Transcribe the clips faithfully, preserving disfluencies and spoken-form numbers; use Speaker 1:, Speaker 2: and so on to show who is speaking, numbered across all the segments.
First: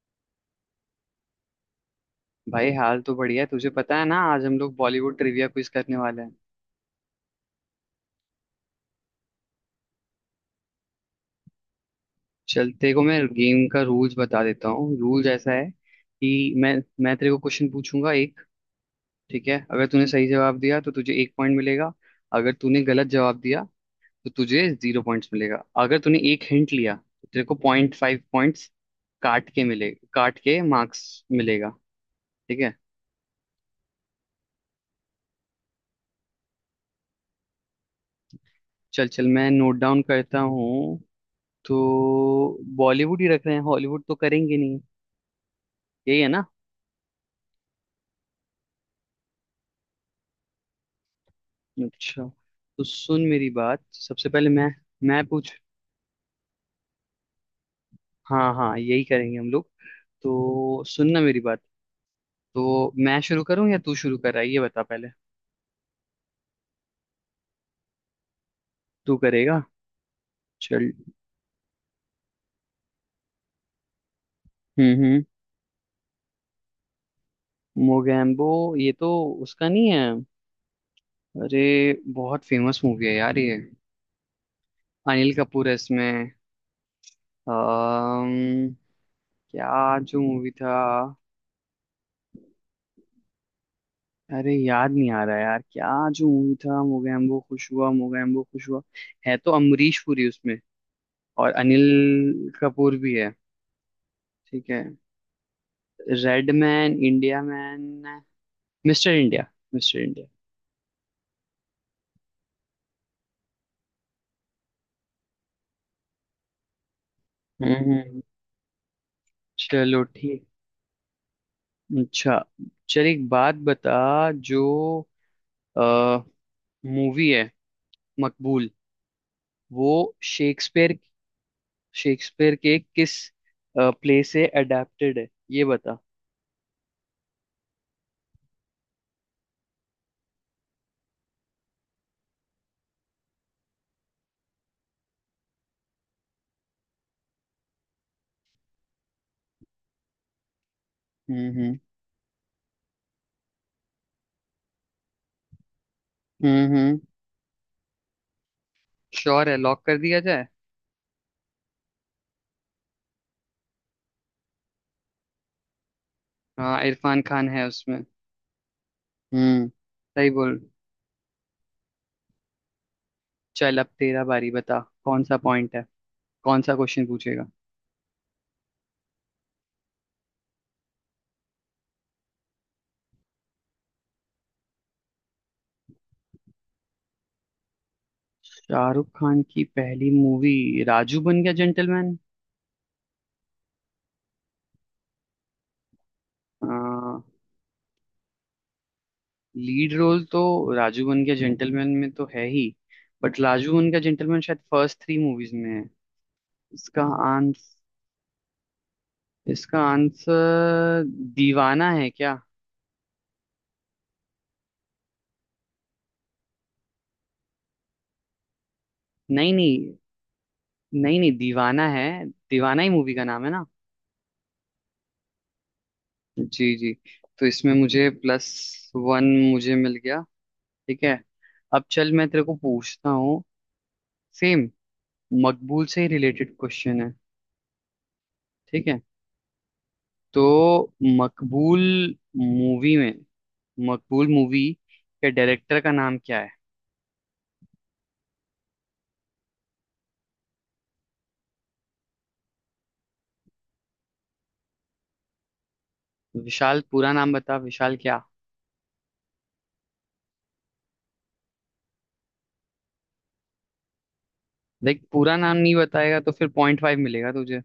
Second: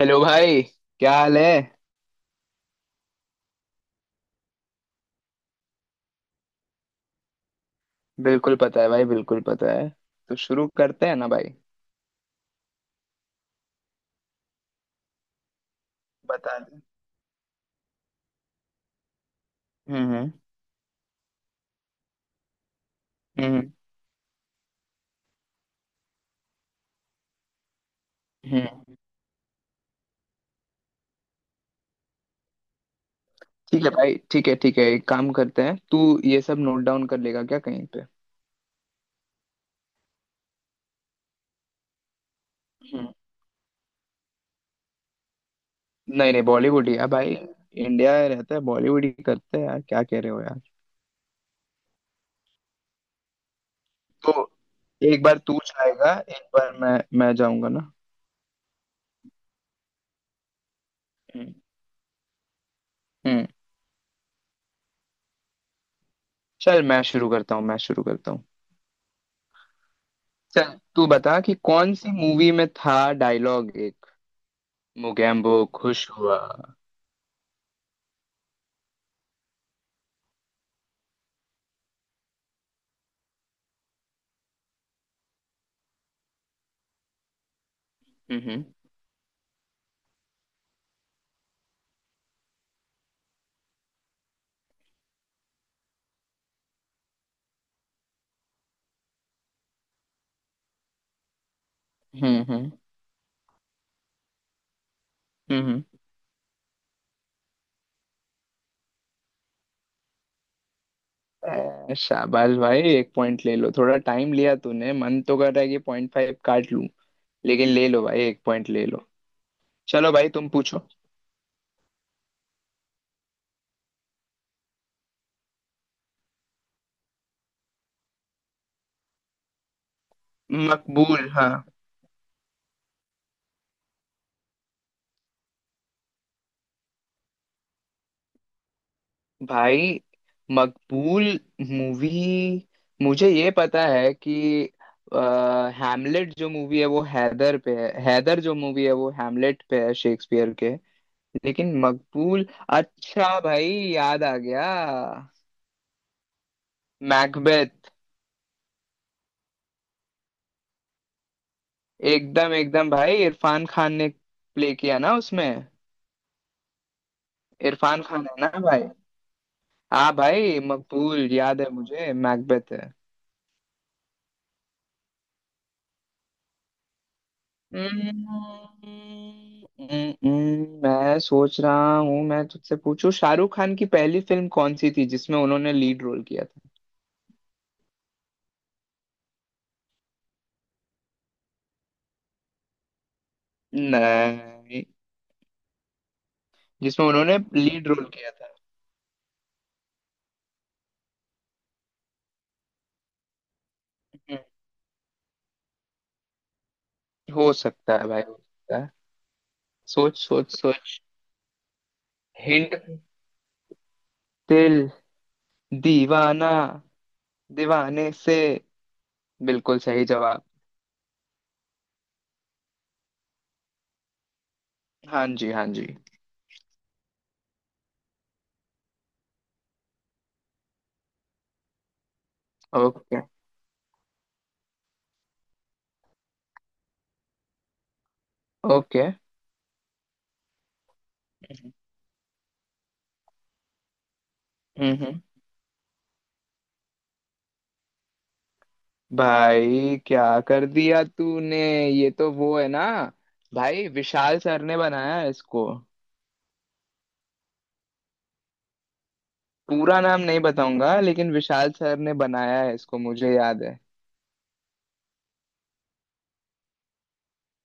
Speaker 1: Hello भाई। क्या हाल है?
Speaker 2: भाई हाल तो बढ़िया है। तुझे पता है ना, आज हम लोग बॉलीवुड ट्रिविया क्विज करने वाले हैं।
Speaker 1: बिल्कुल पता है भाई, बिल्कुल पता है। तो शुरू करते हैं ना भाई।
Speaker 2: चल, तेरे को मैं गेम का रूल्स बता देता हूँ। रूल्स ऐसा है कि
Speaker 1: बता
Speaker 2: मैं
Speaker 1: दे।
Speaker 2: मैं तेरे को क्वेश्चन पूछूंगा एक। ठीक है, अगर
Speaker 1: हम्म।
Speaker 2: तूने सही
Speaker 1: हम्म।
Speaker 2: जवाब दिया तो तुझे एक पॉइंट मिलेगा। अगर तूने गलत जवाब दिया
Speaker 1: हम्म।
Speaker 2: तो तुझे जीरो पॉइंट्स मिलेगा। अगर तूने एक हिंट लिया तो तेरे को पॉइंट फाइव पॉइंट्स
Speaker 1: हम्म।
Speaker 2: काट के मिले, काट के मार्क्स मिलेगा। ठीक है।
Speaker 1: ठीक है भाई, ठीक है, ठीक है। एक काम करते हैं, तू ये सब नोट डाउन कर लेगा क्या कहीं पे?
Speaker 2: चल चल, मैं नोट डाउन करता हूँ। तो
Speaker 1: हम्म।
Speaker 2: बॉलीवुड ही रख रहे हैं, हॉलीवुड तो करेंगे नहीं, यही है
Speaker 1: नहीं नहीं,
Speaker 2: ना।
Speaker 1: बॉलीवुड ही है भाई। इंडिया रहता है, बॉलीवुड ही करते हैं यार। क्या कह रहे हो यार?
Speaker 2: अच्छा। तो सुन मेरी बात। सबसे
Speaker 1: तो
Speaker 2: पहले मैं
Speaker 1: एक
Speaker 2: मैं
Speaker 1: बार
Speaker 2: पूछ
Speaker 1: तू जाएगा, एक बार मैं मैं जाऊंगा ना।
Speaker 2: हाँ हाँ, यही करेंगे हम लोग। तो सुन ना मेरी
Speaker 1: हम्म।
Speaker 2: बात। तो मैं शुरू
Speaker 1: हम्म।
Speaker 2: करूँ या तू शुरू कर रहा है, ये बता पहले।
Speaker 1: चल मैं शुरू करता हूँ, मैं शुरू करता हूँ।
Speaker 2: तू करेगा?
Speaker 1: चल
Speaker 2: चल।
Speaker 1: तू बता कि कौन सी मूवी में था डायलॉग एक —
Speaker 2: हम्म हम्म।
Speaker 1: मुगैम्बो खुश हुआ।
Speaker 2: मोगैम्बो? ये तो उसका नहीं है। अरे, बहुत फेमस मूवी है यार ये। अनिल कपूर है इसमें।
Speaker 1: हम्म।
Speaker 2: अम्म क्या? जो मूवी था, अरे याद नहीं आ रहा यार, क्या जो मूवी था? मोगैम्बो खुश हुआ, मोगैम्बो खुश हुआ। है तो अमरीश पुरी उसमें, और
Speaker 1: हम्म।
Speaker 2: अनिल
Speaker 1: हम्म।
Speaker 2: कपूर भी है। ठीक है।
Speaker 1: हम्म।
Speaker 2: Red man India man, Mr India, Mr India.
Speaker 1: ए, शाबाश भाई! एक पॉइंट ले लो। थोड़ा टाइम लिया तूने, मन तो कर रहा है कि पॉइंट फाइव काट लूं, लेकिन
Speaker 2: हम्म
Speaker 1: ले लो
Speaker 2: हम्म।
Speaker 1: भाई, एक पॉइंट ले लो।
Speaker 2: चलो,
Speaker 1: चलो भाई,
Speaker 2: ठीक।
Speaker 1: तुम पूछो।
Speaker 2: अच्छा, चल एक बात बता। जो मूवी है मकबूल, वो शेक्सपियर
Speaker 1: मकबूल, हाँ।
Speaker 2: शेक्सपियर के किस प्ले से अडेप्टेड है, ये बता।
Speaker 1: भाई मकबूल मूवी, मुझे ये पता है कि हैमलेट जो मूवी है वो हैदर पे है, हैदर जो मूवी है वो हैमलेट पे है शेक्सपियर के।
Speaker 2: हम्म
Speaker 1: लेकिन
Speaker 2: हम्म।
Speaker 1: मकबूल… अच्छा भाई, याद आ गया।
Speaker 2: हम्म हम्म।
Speaker 1: मैकबेथ।
Speaker 2: श्योर है, लॉक कर दिया जाए।
Speaker 1: एकदम, एकदम भाई, इरफान खान ने प्ले किया ना उसमें।
Speaker 2: हाँ, इरफान खान है
Speaker 1: इरफान
Speaker 2: उसमें।
Speaker 1: खान है ना भाई?
Speaker 2: हम्म।
Speaker 1: हाँ
Speaker 2: सही बोल।
Speaker 1: भाई, मकबूल याद है मुझे, मैकबेथ है।
Speaker 2: चल, अब तेरा बारी। बता कौन सा पॉइंट है, कौन सा क्वेश्चन पूछेगा।
Speaker 1: हम्म, हम्म, मैं सोच रहा हूँ मैं तुझसे पूछूं, शाहरुख खान की पहली फिल्म कौन सी थी जिसमें उन्होंने लीड रोल किया था?
Speaker 2: शाहरुख खान की पहली मूवी, राजू बन गया जेंटलमैन।
Speaker 1: नहीं, जिसमें उन्होंने लीड रोल किया था।
Speaker 2: लीड रोल तो राजू बन गया जेंटलमैन में तो है ही, बट राजू बन गया
Speaker 1: हम्म,
Speaker 2: जेंटलमैन शायद फर्स्ट थ्री मूवीज में है। इसका
Speaker 1: हो
Speaker 2: आंस
Speaker 1: सकता है भाई, हो सकता है।
Speaker 2: इसका
Speaker 1: सोच सोच सोच।
Speaker 2: आंसर दीवाना है क्या?
Speaker 1: हिंट। दिल। दीवाना। दीवाने से।
Speaker 2: नहीं
Speaker 1: बिल्कुल
Speaker 2: नहीं,
Speaker 1: सही जवाब।
Speaker 2: नहीं नहीं दीवाना है। दीवाना ही मूवी का नाम है ना।
Speaker 1: हाँ जी, हाँ जी।
Speaker 2: जी जी। तो इसमें मुझे प्लस वन, मुझे मिल गया। ठीक है, अब चल मैं तेरे को पूछता
Speaker 1: ओके।
Speaker 2: हूँ। सेम मकबूल से ही रिलेटेड क्वेश्चन है, ठीक है।
Speaker 1: ओके।
Speaker 2: तो मकबूल मूवी में, मकबूल मूवी
Speaker 1: हम्म हम्म
Speaker 2: के डायरेक्टर का नाम क्या है?
Speaker 1: भाई क्या कर दिया तूने! ये तो वो है ना, भाई विशाल सर ने बनाया है इसको।
Speaker 2: विशाल, पूरा नाम बता, विशाल क्या?
Speaker 1: पूरा नाम नहीं बताऊंगा, लेकिन विशाल सर ने बनाया है इसको, मुझे याद है।
Speaker 2: देख, पूरा नाम नहीं बताएगा तो फिर पॉइंट फाइव मिलेगा तुझे।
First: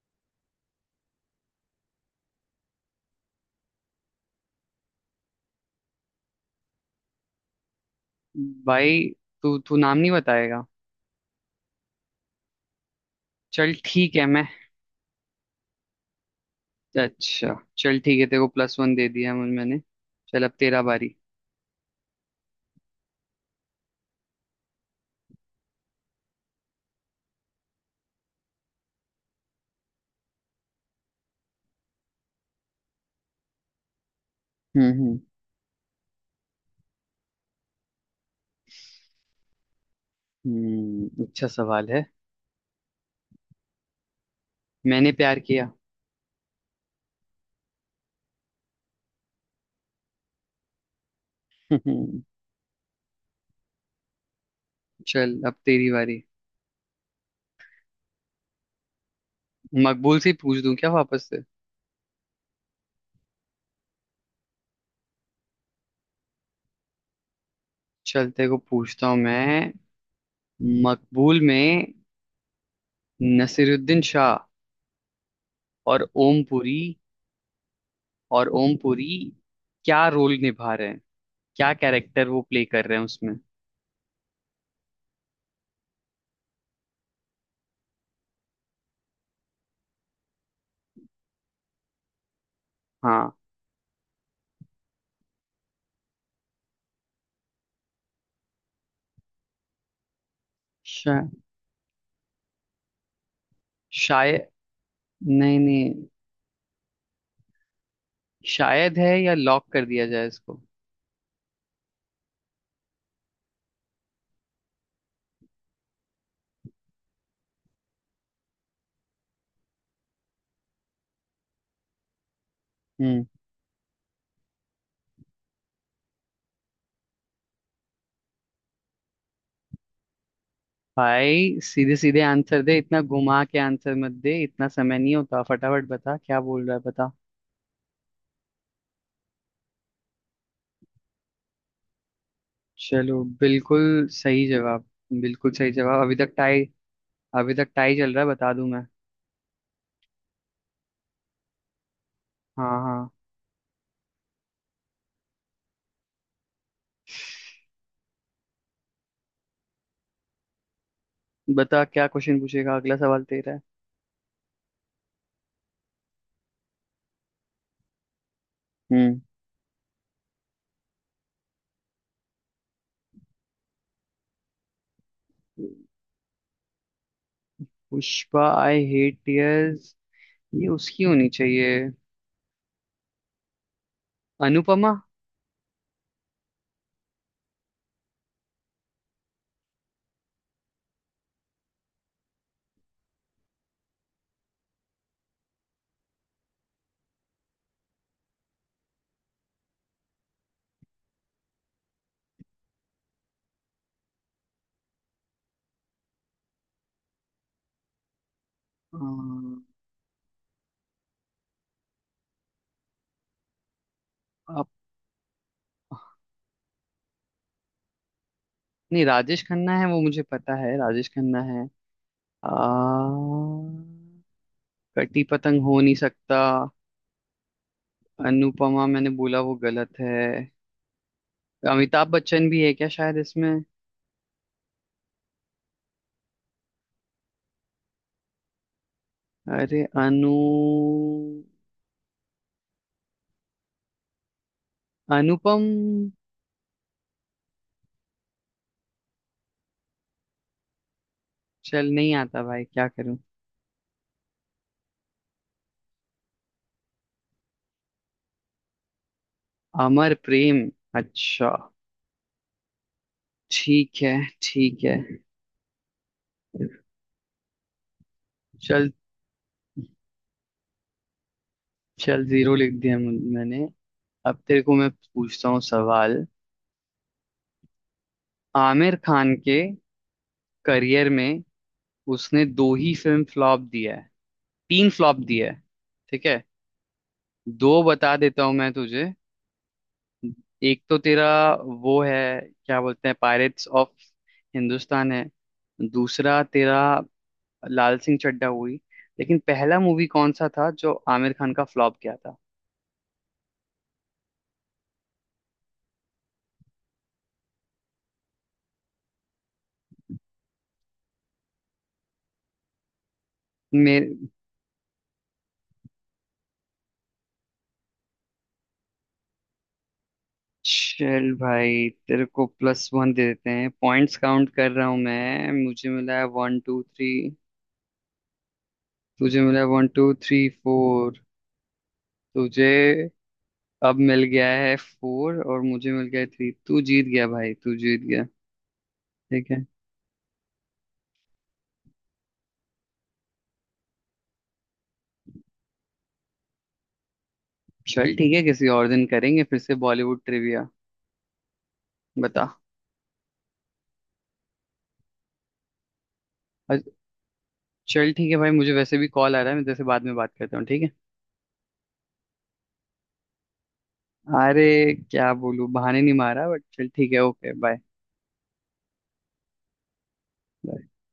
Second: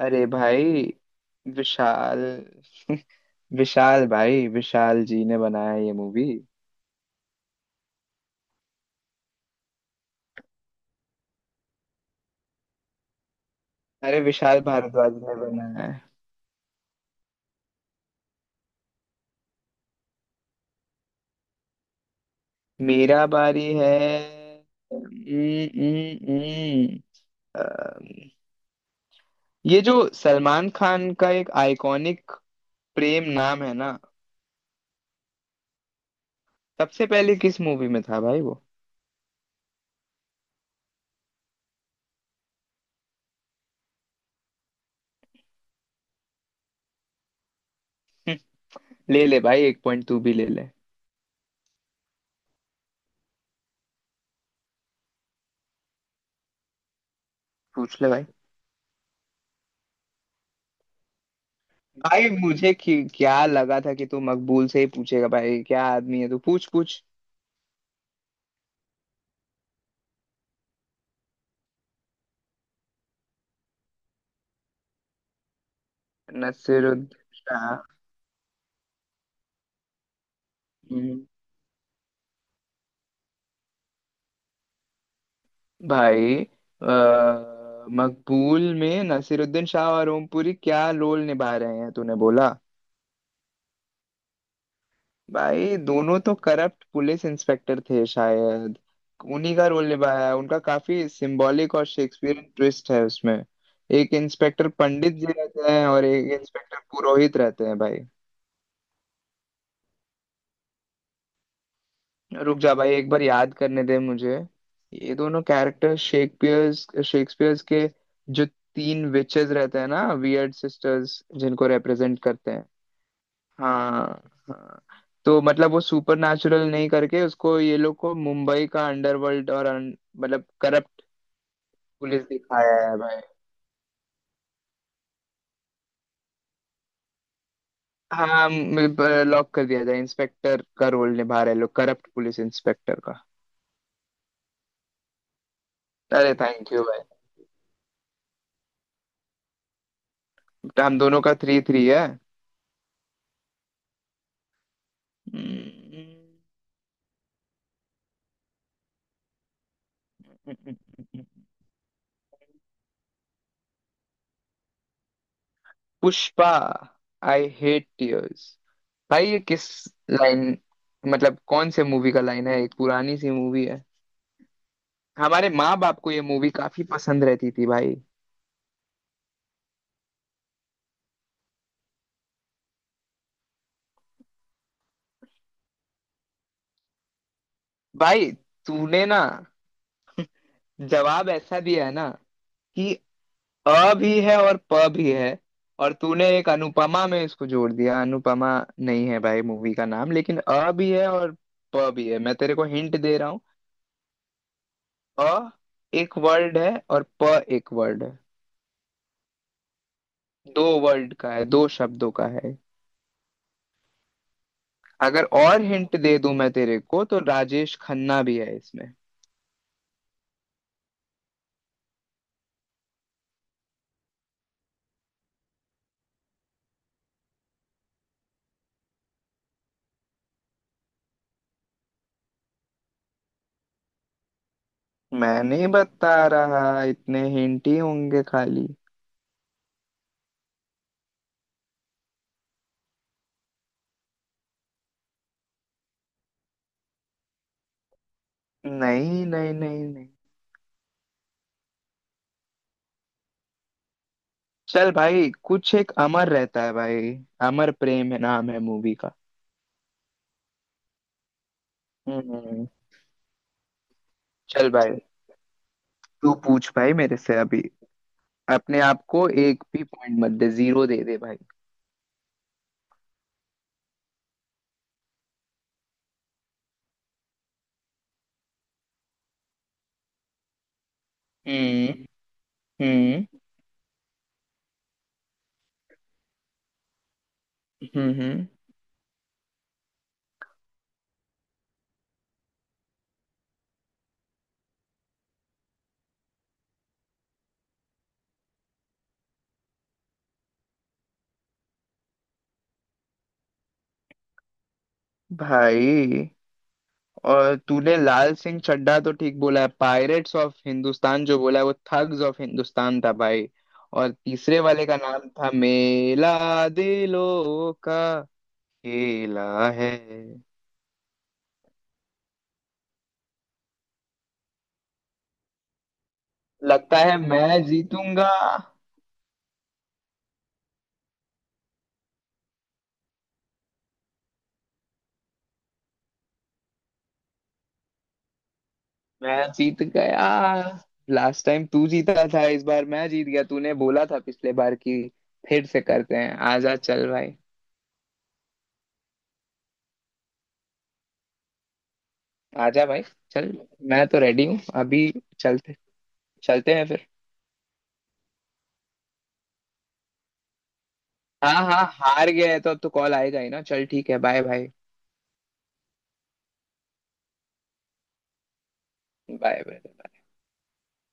Speaker 1: अरे भाई, विशाल विशाल भाई, विशाल जी ने बनाया है ये मूवी।
Speaker 2: भाई तू तू नाम नहीं बताएगा? चल ठीक
Speaker 1: अरे
Speaker 2: है मैं,
Speaker 1: विशाल भारद्वाज ने बनाया है।
Speaker 2: अच्छा चल ठीक है, तेरे को प्लस वन दे दिया, मुझे- मैंने। चल अब तेरा बारी।
Speaker 1: मेरा बारी है। हम्म, हम्म, हम्म। अम्म, ये जो सलमान खान का एक आइकॉनिक प्रेम नाम है ना,
Speaker 2: हम्म हम्म।
Speaker 1: सबसे पहले किस मूवी में था भाई वो?
Speaker 2: हम्म, अच्छा सवाल है। मैंने प्यार किया।
Speaker 1: ले ले भाई, एक पॉइंट तू भी ले ले।
Speaker 2: हम्म। चल, अब तेरी बारी।
Speaker 1: पूछ ले भाई।
Speaker 2: मकबूल से ही पूछ दूं क्या वापस से?
Speaker 1: भाई मुझे कि, क्या लगा था कि तू मकबूल से ही पूछेगा, भाई क्या आदमी है तू! पूछ पूछ।
Speaker 2: चल, तेरे को पूछता हूँ मैं। मकबूल में नसीरुद्दीन शाह और ओमपुरी
Speaker 1: नसीरुद्दीन शाह?
Speaker 2: और ओमपुरी क्या रोल निभा रहे हैं,
Speaker 1: हम्म,
Speaker 2: क्या कैरेक्टर वो प्ले कर रहे हैं उसमें?
Speaker 1: भाई अ, मकबूल में नसीरुद्दीन शाह और ओम पुरी क्या रोल निभा रहे हैं तूने बोला?
Speaker 2: हाँ।
Speaker 1: भाई दोनों तो करप्ट पुलिस इंस्पेक्टर थे शायद। उन्हीं का रोल निभाया है, उनका काफी
Speaker 2: शा,
Speaker 1: सिंबॉलिक और शेक्सपियरियन ट्विस्ट है उसमें। एक
Speaker 2: शायद।
Speaker 1: इंस्पेक्टर पंडित जी
Speaker 2: नहीं
Speaker 1: रहते हैं
Speaker 2: नहीं,
Speaker 1: और एक इंस्पेक्टर पुरोहित रहते हैं भाई।
Speaker 2: शायद है, या लॉक कर दिया जाए इसको?
Speaker 1: रुक जा भाई, एक बार याद करने दे मुझे। ये दोनों कैरेक्टर शेक्सपियर शेक्सपियर्स के जो तीन विचेस रहते हैं ना, वियर्ड सिस्टर्स, जिनको रिप्रेजेंट करते हैं।
Speaker 2: हम्म।
Speaker 1: हाँ। हाँ। तो मतलब वो सुपर नेचुरल नहीं करके उसको ये लोग को मुंबई का अंडरवर्ल्ड और un- मतलब करप्ट
Speaker 2: भाई सीधे सीधे
Speaker 1: पुलिस
Speaker 2: आंसर
Speaker 1: दिखाया
Speaker 2: दे,
Speaker 1: है
Speaker 2: इतना
Speaker 1: भाई।
Speaker 2: घुमा के आंसर मत दे, इतना समय नहीं होता, फटाफट बता क्या बोल रहा है, बता।
Speaker 1: हाँ, लॉक कर दिया जाए। इंस्पेक्टर का रोल निभा रहे लोग, करप्ट पुलिस इंस्पेक्टर
Speaker 2: चलो,
Speaker 1: का।
Speaker 2: बिल्कुल सही जवाब, बिल्कुल सही जवाब। अभी तक
Speaker 1: अरे
Speaker 2: टाई,
Speaker 1: थैंक यू भाई!
Speaker 2: अभी तक टाई चल रहा है, बता दूं मैं।
Speaker 1: हम दोनों का थ्री थ्री है।
Speaker 2: हाँ हाँ।
Speaker 1: हम्म,
Speaker 2: बता क्या क्वेश्चन पूछेगा, अगला सवाल तेरा है।
Speaker 1: Pushpa, I hate tears.
Speaker 2: हम्म।
Speaker 1: भाई ये किस लाइन, मतलब कौन से मूवी का लाइन है? एक पुरानी सी मूवी है, हमारे माँ बाप को ये मूवी काफी पसंद रहती थी भाई।
Speaker 2: पुष्पा आई हेट टीयर्स, ये उसकी होनी चाहिए, अनुपमा।
Speaker 1: भाई तूने ना जवाब ऐसा दिया है ना कि अ भी है और प भी है, और तूने एक अनुपमा में इसको जोड़ दिया। अनुपमा नहीं है भाई मूवी का नाम, लेकिन अ भी है और प भी है। मैं तेरे को हिंट दे रहा हूँ — अ एक वर्ड है और प एक वर्ड है।
Speaker 2: अम,
Speaker 1: दो वर्ड का है, दो शब्दों का है।
Speaker 2: अप-
Speaker 1: अगर और हिंट दे दूं मैं तेरे को, तो राजेश खन्ना भी है इसमें।
Speaker 2: नहीं, राजेश खन्ना है वो मुझे पता है, राजेश खन्ना है। आ, कटी पतंग हो नहीं सकता। अनुपमा मैंने बोला वो गलत है। अमिताभ बच्चन भी है क्या शायद इसमें?
Speaker 1: मैं नहीं बता रहा, इतने हिंट ही होंगे खाली।
Speaker 2: अरे अनु अनुपम
Speaker 1: नहीं नहीं, नहीं नहीं।
Speaker 2: चल, नहीं आता भाई, क्या करूं।
Speaker 1: चल भाई, कुछ एक अमर रहता है भाई। अमर प्रेम है, नाम है मूवी का।
Speaker 2: अमर प्रेम, अच्छा,
Speaker 1: हम्म।
Speaker 2: ठीक है,
Speaker 1: चल
Speaker 2: ठीक है।
Speaker 1: भाई, तू पूछ भाई मेरे से अभी। अपने
Speaker 2: चल,
Speaker 1: आप को एक भी पॉइंट मत दे, जीरो दे दे भाई।
Speaker 2: चल जीरो लिख दिया, मु- मैंने। अब तेरे को मैं पूछता हूँ सवाल। आमिर खान के करियर में,
Speaker 1: हम्म।
Speaker 2: उसने दो ही फिल्म
Speaker 1: हम्म।
Speaker 2: फ्लॉप दिया है, तीन फ्लॉप दिया है, ठीक है। दो
Speaker 1: हम्म।
Speaker 2: बता देता
Speaker 1: हम्म।
Speaker 2: हूँ मैं तुझे। एक तो तेरा वो है, क्या बोलते हैं, पायरेट्स ऑफ हिंदुस्तान है। दूसरा तेरा लाल सिंह चड्ढा हुई। लेकिन पहला मूवी कौन सा था जो आमिर खान का फ्लॉप गया था?
Speaker 1: भाई, और तूने लाल सिंह चड्ढा तो ठीक बोला है, पायरेट्स ऑफ हिंदुस्तान जो बोला है वो थग्स ऑफ हिंदुस्तान था भाई।
Speaker 2: मेरे,
Speaker 1: और तीसरे वाले का नाम था मेला दिलों का खेला है।
Speaker 2: चल भाई तेरे को प्लस वन दे देते हैं। पॉइंट्स काउंट कर रहा हूँ मैं, मुझे मिला है वन टू
Speaker 1: लगता
Speaker 2: थ्री
Speaker 1: है मैं जीतूंगा।
Speaker 2: तुझे मिला है वन टू थ्री फोर। तुझे अब मिल गया है फोर और मुझे मिल गया है थ्री, तू जीत गया भाई, तू जीत गया। ठीक
Speaker 1: मैं
Speaker 2: है।
Speaker 1: जीत गया! लास्ट टाइम तू जीता था, इस बार मैं जीत गया। तूने बोला था पिछले बार की फिर से करते हैं, आजा चल भाई।
Speaker 2: चल ठीक है, किसी और दिन करेंगे फिर से बॉलीवुड ट्रिविया। बता।
Speaker 1: आजा भाई, चल। मैं तो रेडी हूँ अभी। चलते चलते हैं
Speaker 2: अ-
Speaker 1: फिर।
Speaker 2: चल ठीक है भाई, मुझे वैसे भी कॉल आ रहा है, मैं जैसे बाद में बात करता हूँ, ठीक है।
Speaker 1: हाँ हाँ, हार गया है तो अब तो कॉल आएगा ही ना। चल ठीक है, बाय
Speaker 2: अरे
Speaker 1: बाय।
Speaker 2: क्या बोलूं, बहाने नहीं मारा, बट चल ठीक है, ओके, बाय।
Speaker 1: Bye bye.